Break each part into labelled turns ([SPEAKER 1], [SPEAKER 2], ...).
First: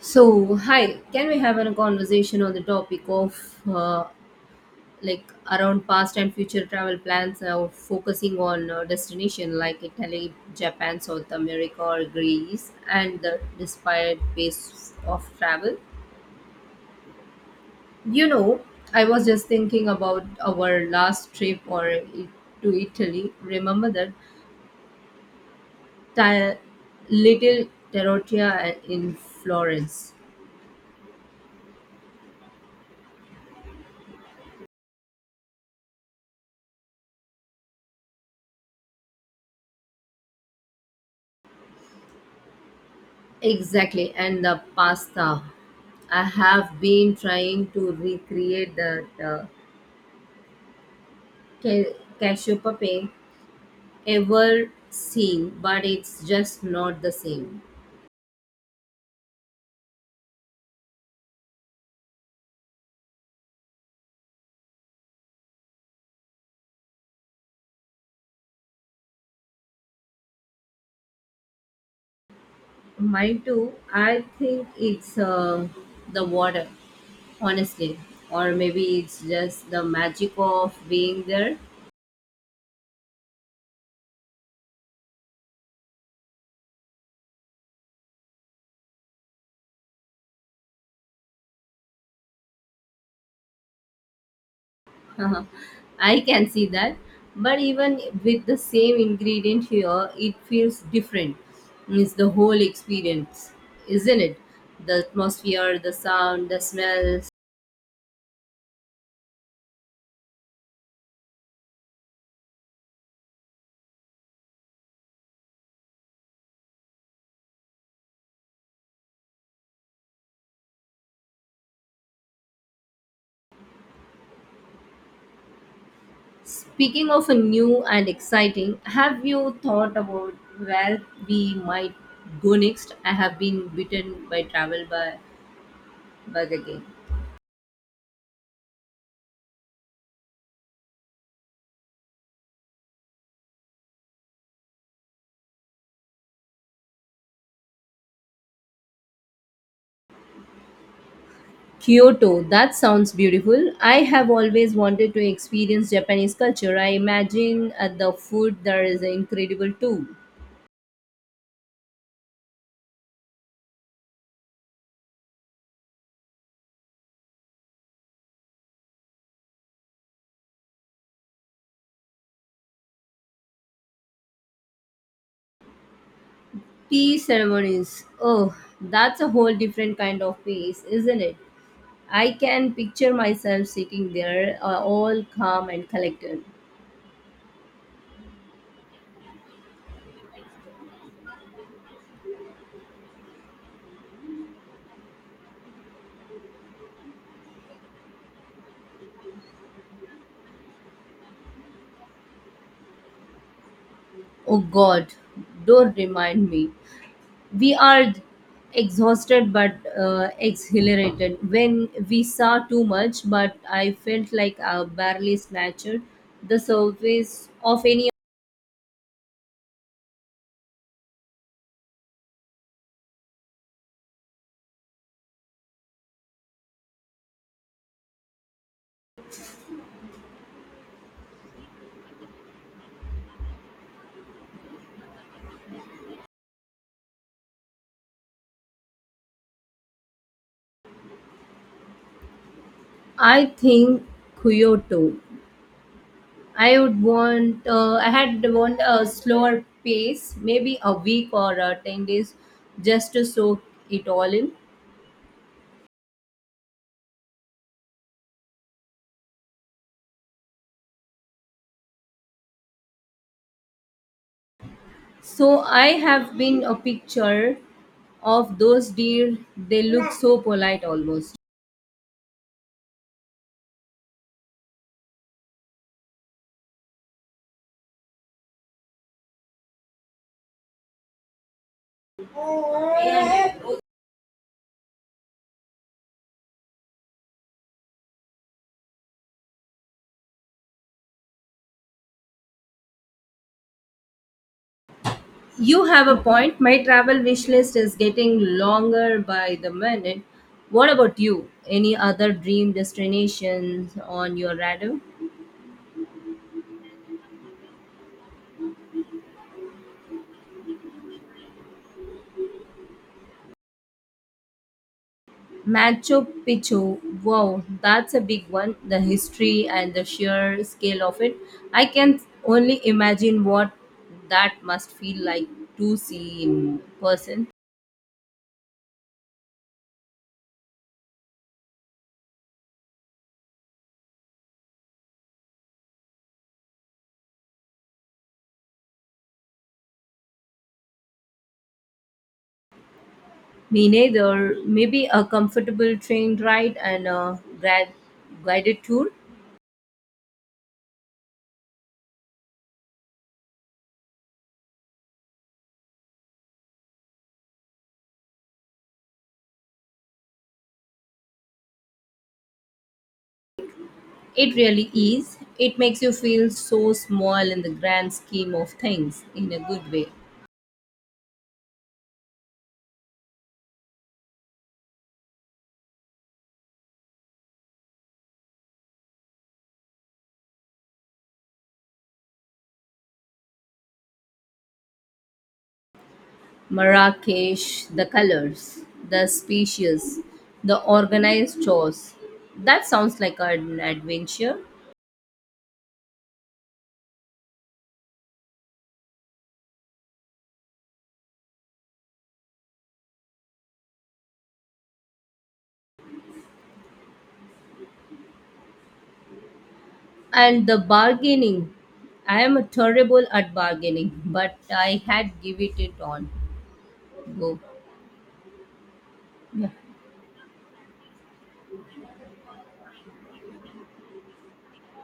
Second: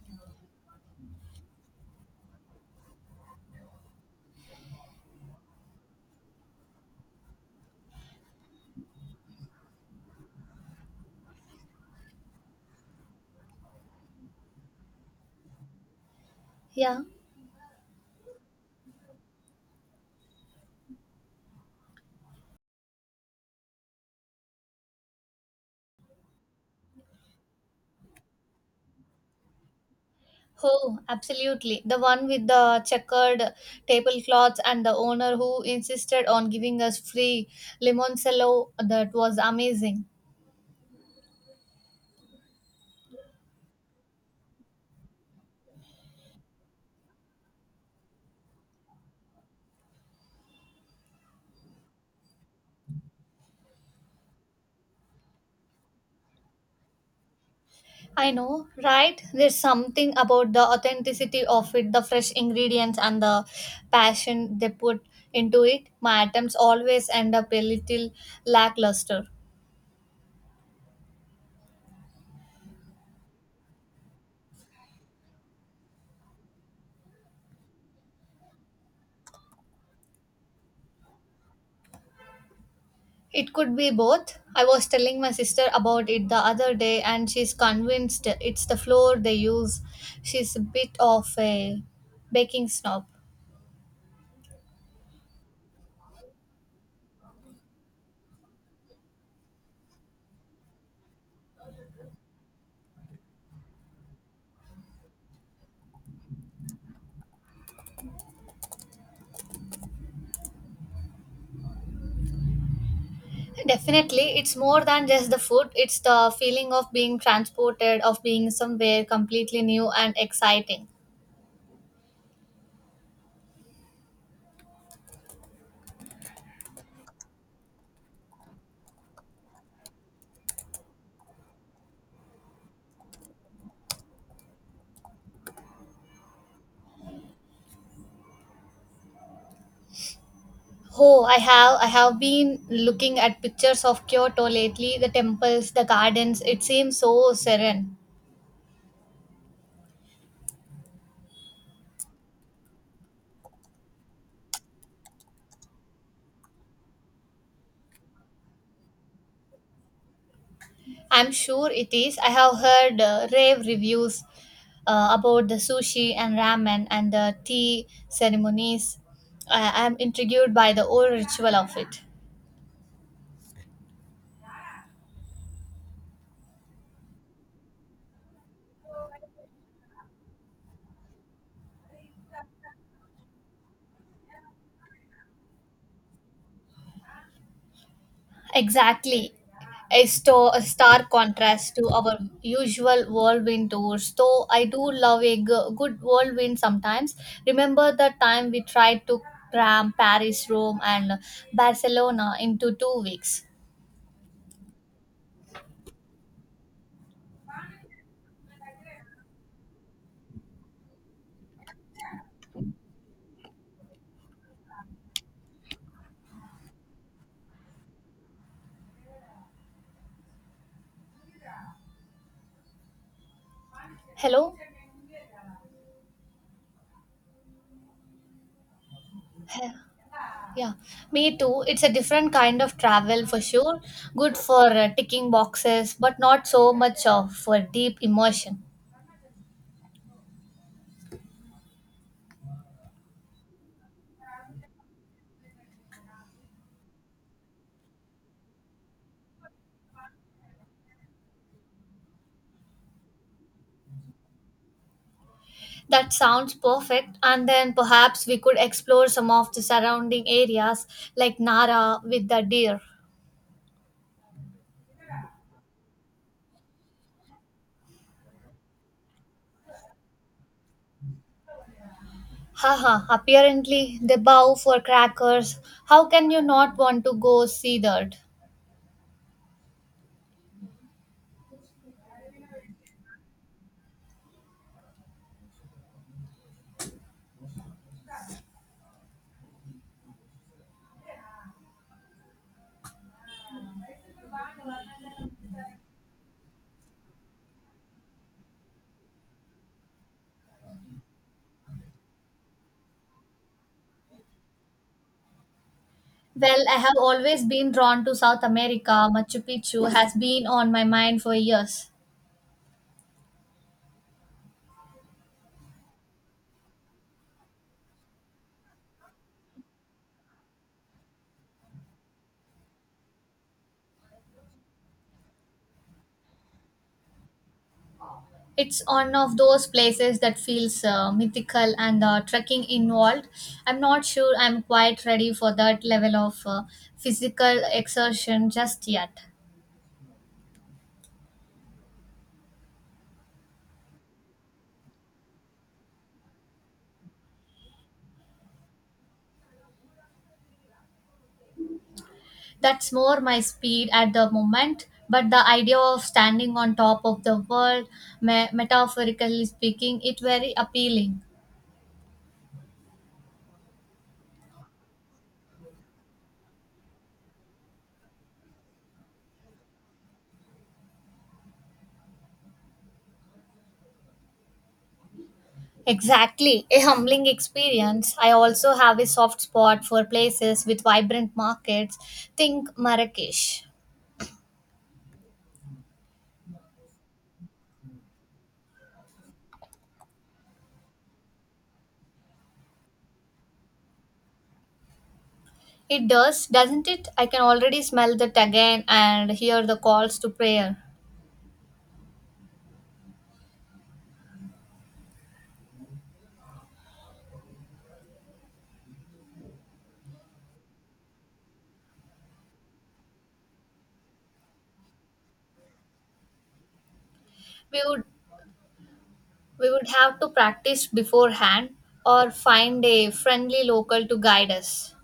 [SPEAKER 1] So, hi, can we have a conversation on the topic of uh, like around past and future travel plans, focusing on destination like Italy, Japan, South America, or Greece, and the desired pace of travel?
[SPEAKER 2] Yeah.
[SPEAKER 1] You know, I was just thinking about our last trip to Italy. Remember that ti- little Terrotia in Florence.
[SPEAKER 2] Oh, absolutely. The one with the checkered tablecloths and the owner who insisted on giving us free limoncello. That was amazing.
[SPEAKER 1] Exactly, and the pasta. I have been trying to recreate that cashew puppet ever seen, but it's just not the same.
[SPEAKER 2] I know, right? There's something about the authenticity of it, the fresh ingredients and the passion they put into it. My items always end up a little lackluster.
[SPEAKER 1] Mine too. I think it's the water, honestly, or maybe it's just the magic of being there.
[SPEAKER 2] It could be both. I was telling my sister about it the other day and she's convinced it's the floor they use. She's a bit of a baking snob.
[SPEAKER 1] Uh-huh. I can see that. But even with the same ingredient here, it feels different. It's the whole experience, isn't it? The atmosphere, the sound, the smells.
[SPEAKER 2] Definitely, it's more than just the food, it's the feeling of being transported, of being somewhere completely new and exciting.
[SPEAKER 1] Speaking of a new and exciting, have you thought about where we might go next? I have been bitten by travel by bug again.
[SPEAKER 2] Oh, I have been looking at pictures of Kyoto lately, the temples, the gardens, it seems so serene.
[SPEAKER 1] Kyoto, that sounds beautiful. I have always wanted to experience Japanese culture. I imagine at the food there is incredible too.
[SPEAKER 2] I'm sure it is. I have heard rave reviews about the sushi and ramen and the tea ceremonies. I am intrigued by the old ritual of it.
[SPEAKER 1] Tea ceremonies. Oh, that's a whole different kind of peace, isn't it? I can picture myself sitting there, all calm and collected.
[SPEAKER 2] Exactly. A stark contrast to our usual whirlwind tours. Though I do love a good whirlwind sometimes. Remember the time we tried to cram Paris, Rome, and Barcelona into 2 weeks?
[SPEAKER 1] Oh God, don't remind me. We are exhausted but exhilarated when we saw too much but I felt like I barely snatched the surface of any.
[SPEAKER 2] Hello? Yeah, me too. It's a different kind of travel for sure. Good for ticking boxes, but not so much of for deep immersion.
[SPEAKER 1] I think kyoto I would want I had want a slower pace, maybe a week or 10 days just to soak it all in.
[SPEAKER 2] That sounds perfect. And then perhaps we could explore some of the surrounding areas like Nara with the deer.
[SPEAKER 1] So I have been a picture of those deer, they look so polite almost.
[SPEAKER 2] Haha, apparently they bow for crackers. How can you not want to go see that?
[SPEAKER 1] You have a point. My travel wish list is getting longer by the minute. What about you? Any other dream destinations on your radar?
[SPEAKER 2] Well, I have always been drawn to South America. Machu Picchu has been on my mind for years.
[SPEAKER 1] Machu Picchu. Wow, that's a big one. The history and the sheer scale of it. I can only imagine what that must feel like to see in person.
[SPEAKER 2] It's one of those places that feels mythical, and the trekking involved, I'm not sure I'm quite ready for that level of physical exertion just yet.
[SPEAKER 1] Me neither. Maybe a comfortable train ride and a guided tour.
[SPEAKER 2] That's more my speed at the moment, but the idea of standing on top of the world, metaphorically speaking, it very appealing.
[SPEAKER 1] It really is. It makes you feel so small in the grand scheme of things in a good way.
[SPEAKER 2] Exactly, a humbling experience. I also have a soft spot for places with vibrant markets. Think Marrakesh.
[SPEAKER 1] Marrakesh, the colors, the species, the organized chores. That sounds like an adventure.
[SPEAKER 2] It does, doesn't it? I can already smell that again and hear the calls to prayer.
[SPEAKER 1] And the bargaining. I am terrible at bargaining, but I had give it on go.
[SPEAKER 2] We would
[SPEAKER 1] Yeah.
[SPEAKER 2] we would have to practice beforehand or find a friendly local to guide us.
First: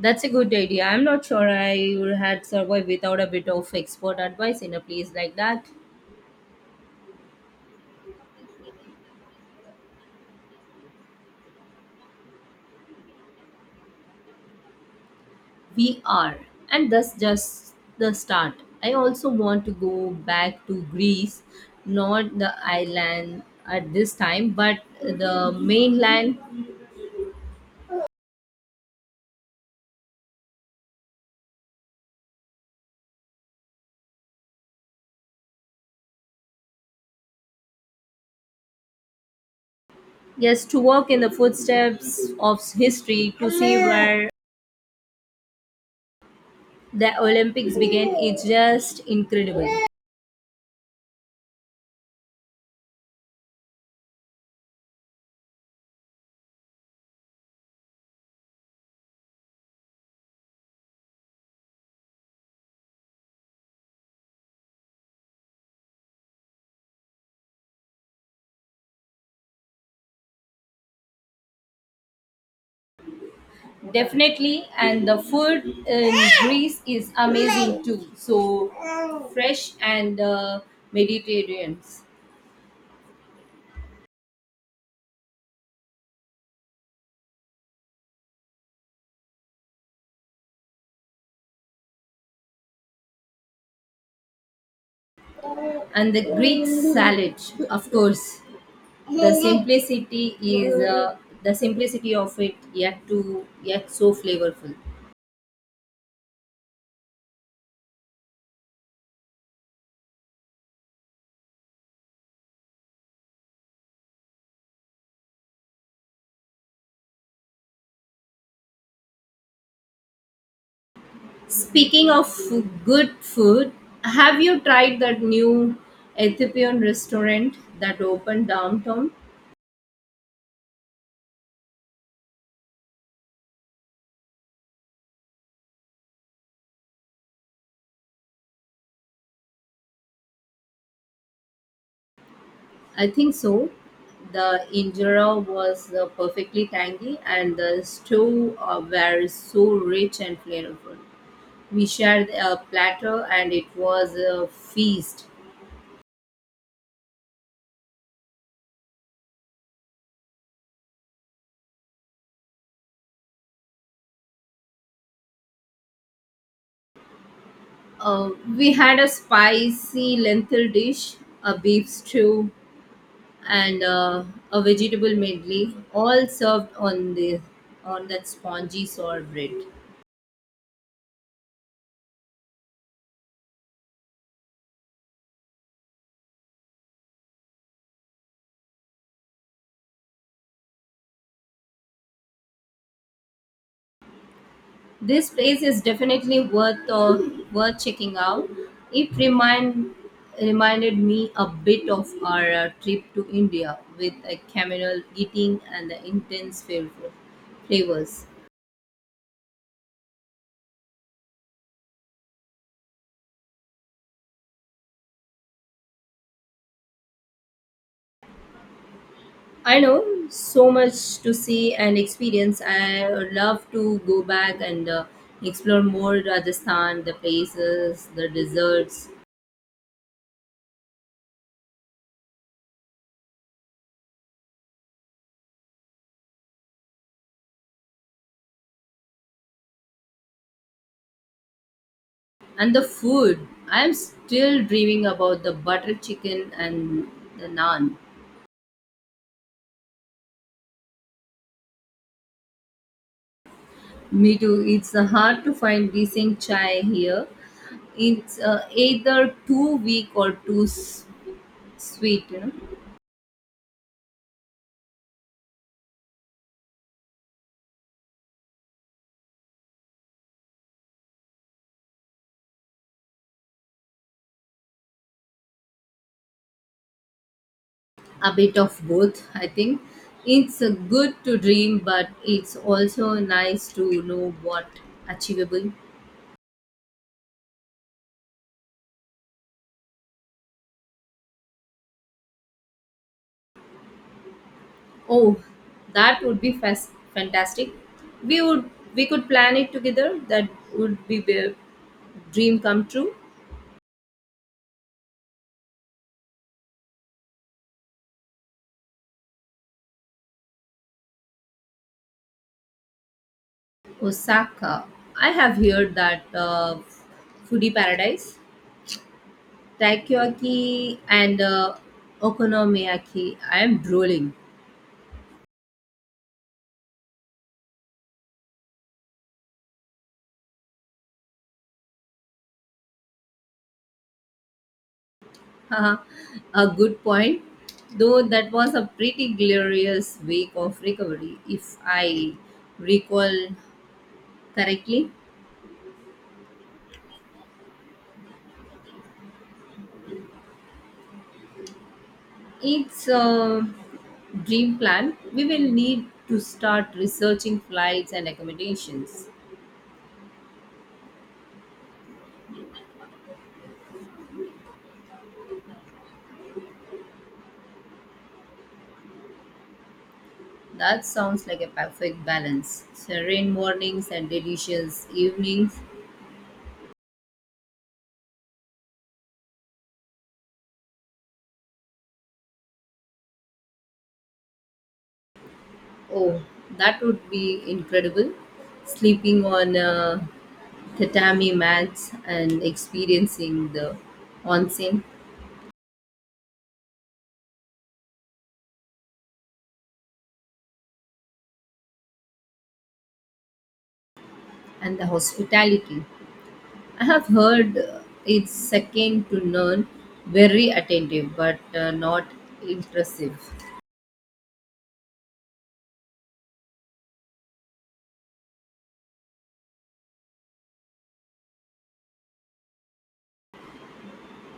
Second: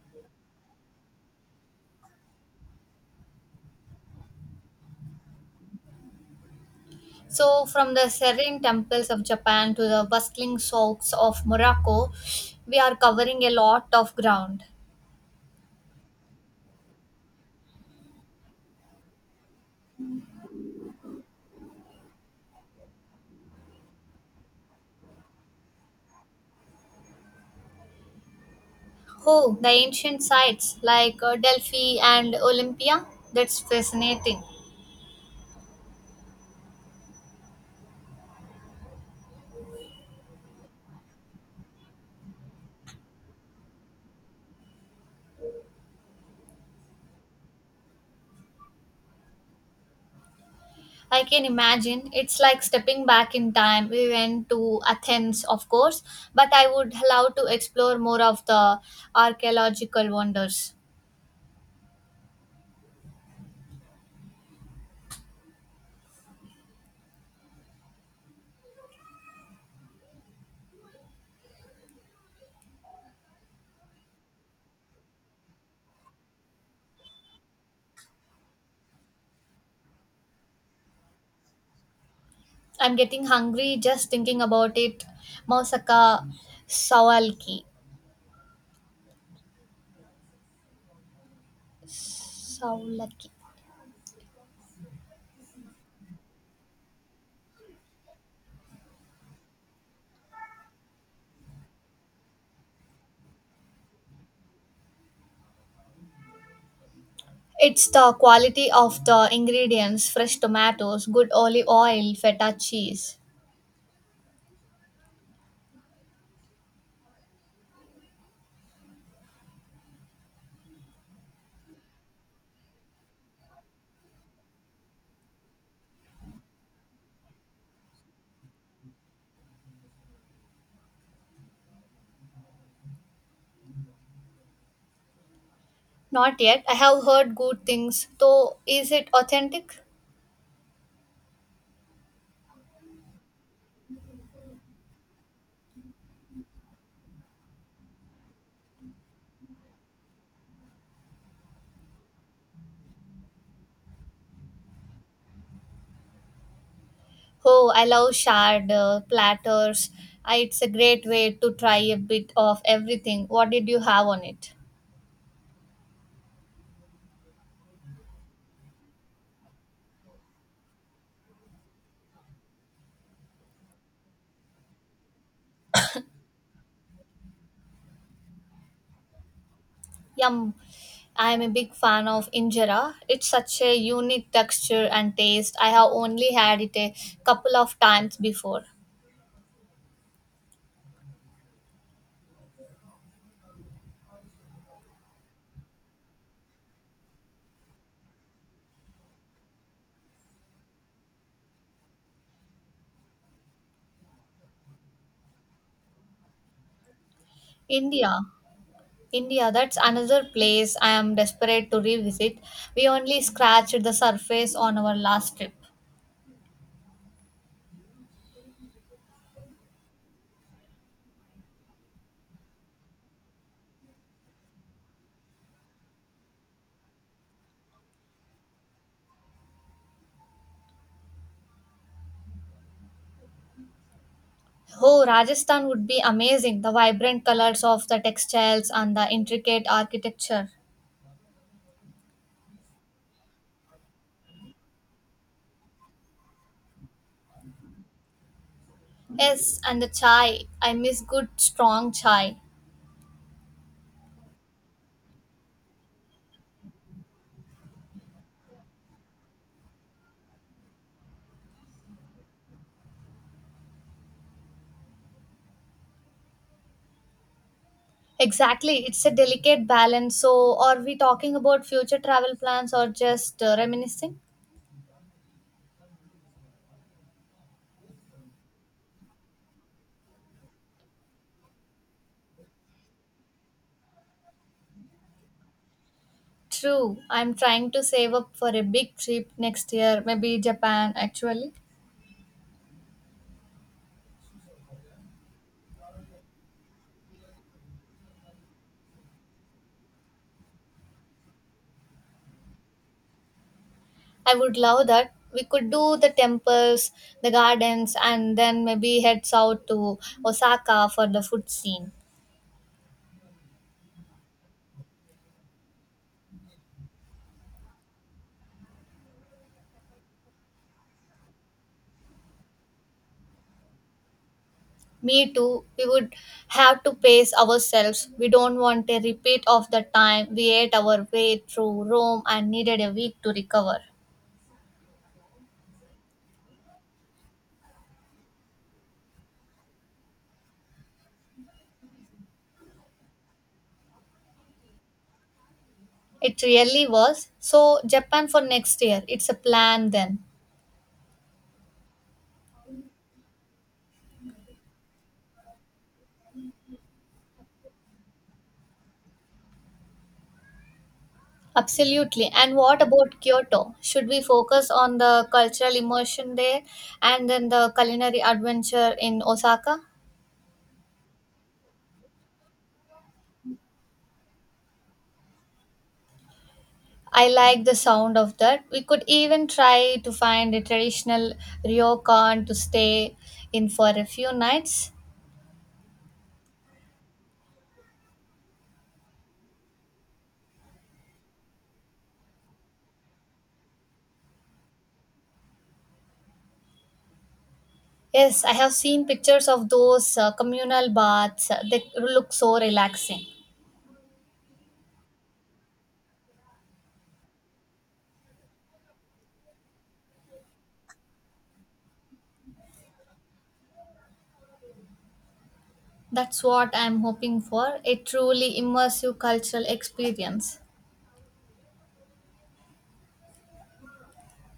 [SPEAKER 1] That's a good idea. I'm not sure I would had survived without a bit of expert advice in a place like that.
[SPEAKER 2] So from the serene temples of Japan to the bustling souks of Morocco, we are covering a lot of ground.
[SPEAKER 1] We are, and that's just the start. I also want to go back to Greece, not the island at this time, but the mainland.
[SPEAKER 2] Oh, the ancient sites like Delphi and Olympia. That's fascinating.
[SPEAKER 1] Yes, to walk in the footsteps of history to see where the Olympics began its just incredible.
[SPEAKER 2] I can imagine. It's like stepping back in time. We went to Athens, of course, but I would love to explore more of the archaeological wonders.
[SPEAKER 1] Definitely, and the food in Greece is amazing too. So fresh and Mediterranean,
[SPEAKER 2] I'm getting hungry just thinking about it. Mausaka. Saulaki. Saulaki.
[SPEAKER 1] and the Greek salad, of course. The simplicity is the simplicity of it yet to yet so flavorful.
[SPEAKER 2] It's the quality of the ingredients: fresh tomatoes, good olive oil, feta cheese.
[SPEAKER 1] Speaking of good food, have you tried that new ethiopian restaurant that opened downtown?
[SPEAKER 2] Not yet. I have heard good things, though, is it authentic?
[SPEAKER 1] I think so. The injera was perfectly tangy and the stew were so rich and flavorful. We shared a platter and it was a feast.
[SPEAKER 2] Oh, I love shard platters. I, it's a great way to try a bit of everything. What did you have on it?
[SPEAKER 1] Uh, we had a spicy lentil dish, a beef stew, and a vegetable medley, all served on the on that spongy sour bread.
[SPEAKER 2] Yum. I am a big fan of injera. It's such a unique texture and taste. I have only had it a couple of times before.
[SPEAKER 1] This place is definitely worth checking out. It reminded me a bit of our trip to India with a communal eating and the intense
[SPEAKER 2] India.
[SPEAKER 1] flavors.
[SPEAKER 2] India, that's another place I am desperate to revisit. We only scratched the surface on our last trip.
[SPEAKER 1] I know so much to see and experience. I would love to go back and explore more Rajasthan, the places, the desserts,
[SPEAKER 2] Oh, Rajasthan would be amazing. The vibrant colors of the textiles and the intricate architecture.
[SPEAKER 1] and the food. I am still dreaming about the butter chicken and the naan.
[SPEAKER 2] Yes, and the chai. I miss good, strong chai.
[SPEAKER 1] Me too. It's hard to find decent chai here. It's either too weak or too sweet, you know.
[SPEAKER 2] Exactly. It's a delicate balance. So, are we talking about future travel plans or just reminiscing?
[SPEAKER 1] A bit of both, I think. It's good to dream, but it's also nice to know what achievable.
[SPEAKER 2] True. I'm trying to save up for a big trip next year, maybe Japan actually.
[SPEAKER 1] Oh, that would be fantastic. We would we could plan it together. That would be a dream come true.
[SPEAKER 2] I would love that. We could do the temples, the gardens, and then maybe head south to Osaka for the food scene.
[SPEAKER 1] Osaka, I have heard that foodie paradise, takoyaki and okonomiyaki, I am drooling.
[SPEAKER 2] Me too. We would have to pace ourselves. We don't want a repeat of the time we ate our way through Rome and needed a week to recover.
[SPEAKER 1] Haha, a good point. Though that was a pretty glorious week of recovery, if I recall correctly.
[SPEAKER 2] It really was. So, Japan for next year. It's a plan then.
[SPEAKER 1] It's a dream plan. We will need to start researching flights and accommodations.
[SPEAKER 2] Absolutely. And what about Kyoto? Should we focus on the cultural immersion there and then the culinary adventure in Osaka?
[SPEAKER 1] That sounds like a perfect balance. Serene mornings and delicious evenings.
[SPEAKER 2] I like the sound of that. We could even try to find a traditional ryokan to stay in for a few nights.
[SPEAKER 1] Oh, that would be incredible. Sleeping on a tatami mats and experiencing the onsen
[SPEAKER 2] Yes, I have seen pictures of those communal baths. They look so relaxing.
[SPEAKER 1] and the hospitality. I have heard it's second to none, very attentive but not impressive.
[SPEAKER 2] That's what I'm hoping for, a truly immersive cultural experience.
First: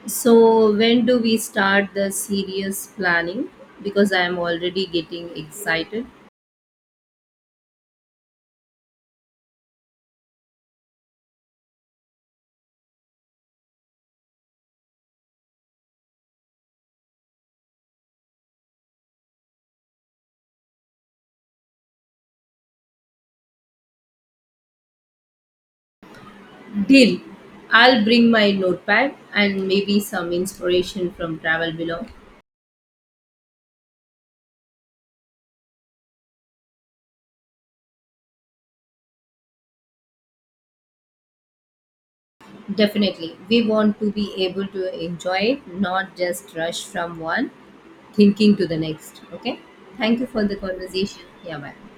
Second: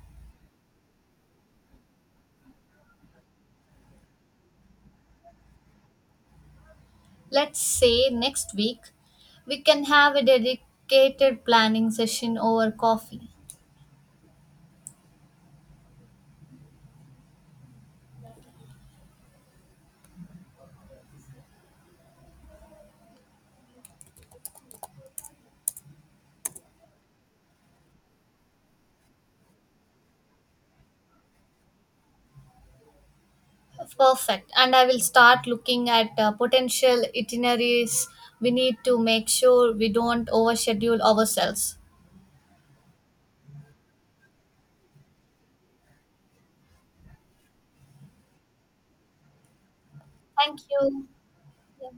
[SPEAKER 1] So, when do we start the serious planning? Because I am already getting excited.
[SPEAKER 2] Let's say next week we can have a dedicated planning session over coffee.
[SPEAKER 1] Deal. I'll bring my notepad and maybe some inspiration from travel below.
[SPEAKER 2] Perfect. And I will start looking at potential itineraries. We need to make sure we don't overschedule ourselves.
[SPEAKER 1] Definitely. We want to be able to enjoy it, not just rush from one thinking to the next. Okay. Thank you for the
[SPEAKER 2] Thank you.
[SPEAKER 1] conversation. Yeah, bye.
[SPEAKER 2] Yeah.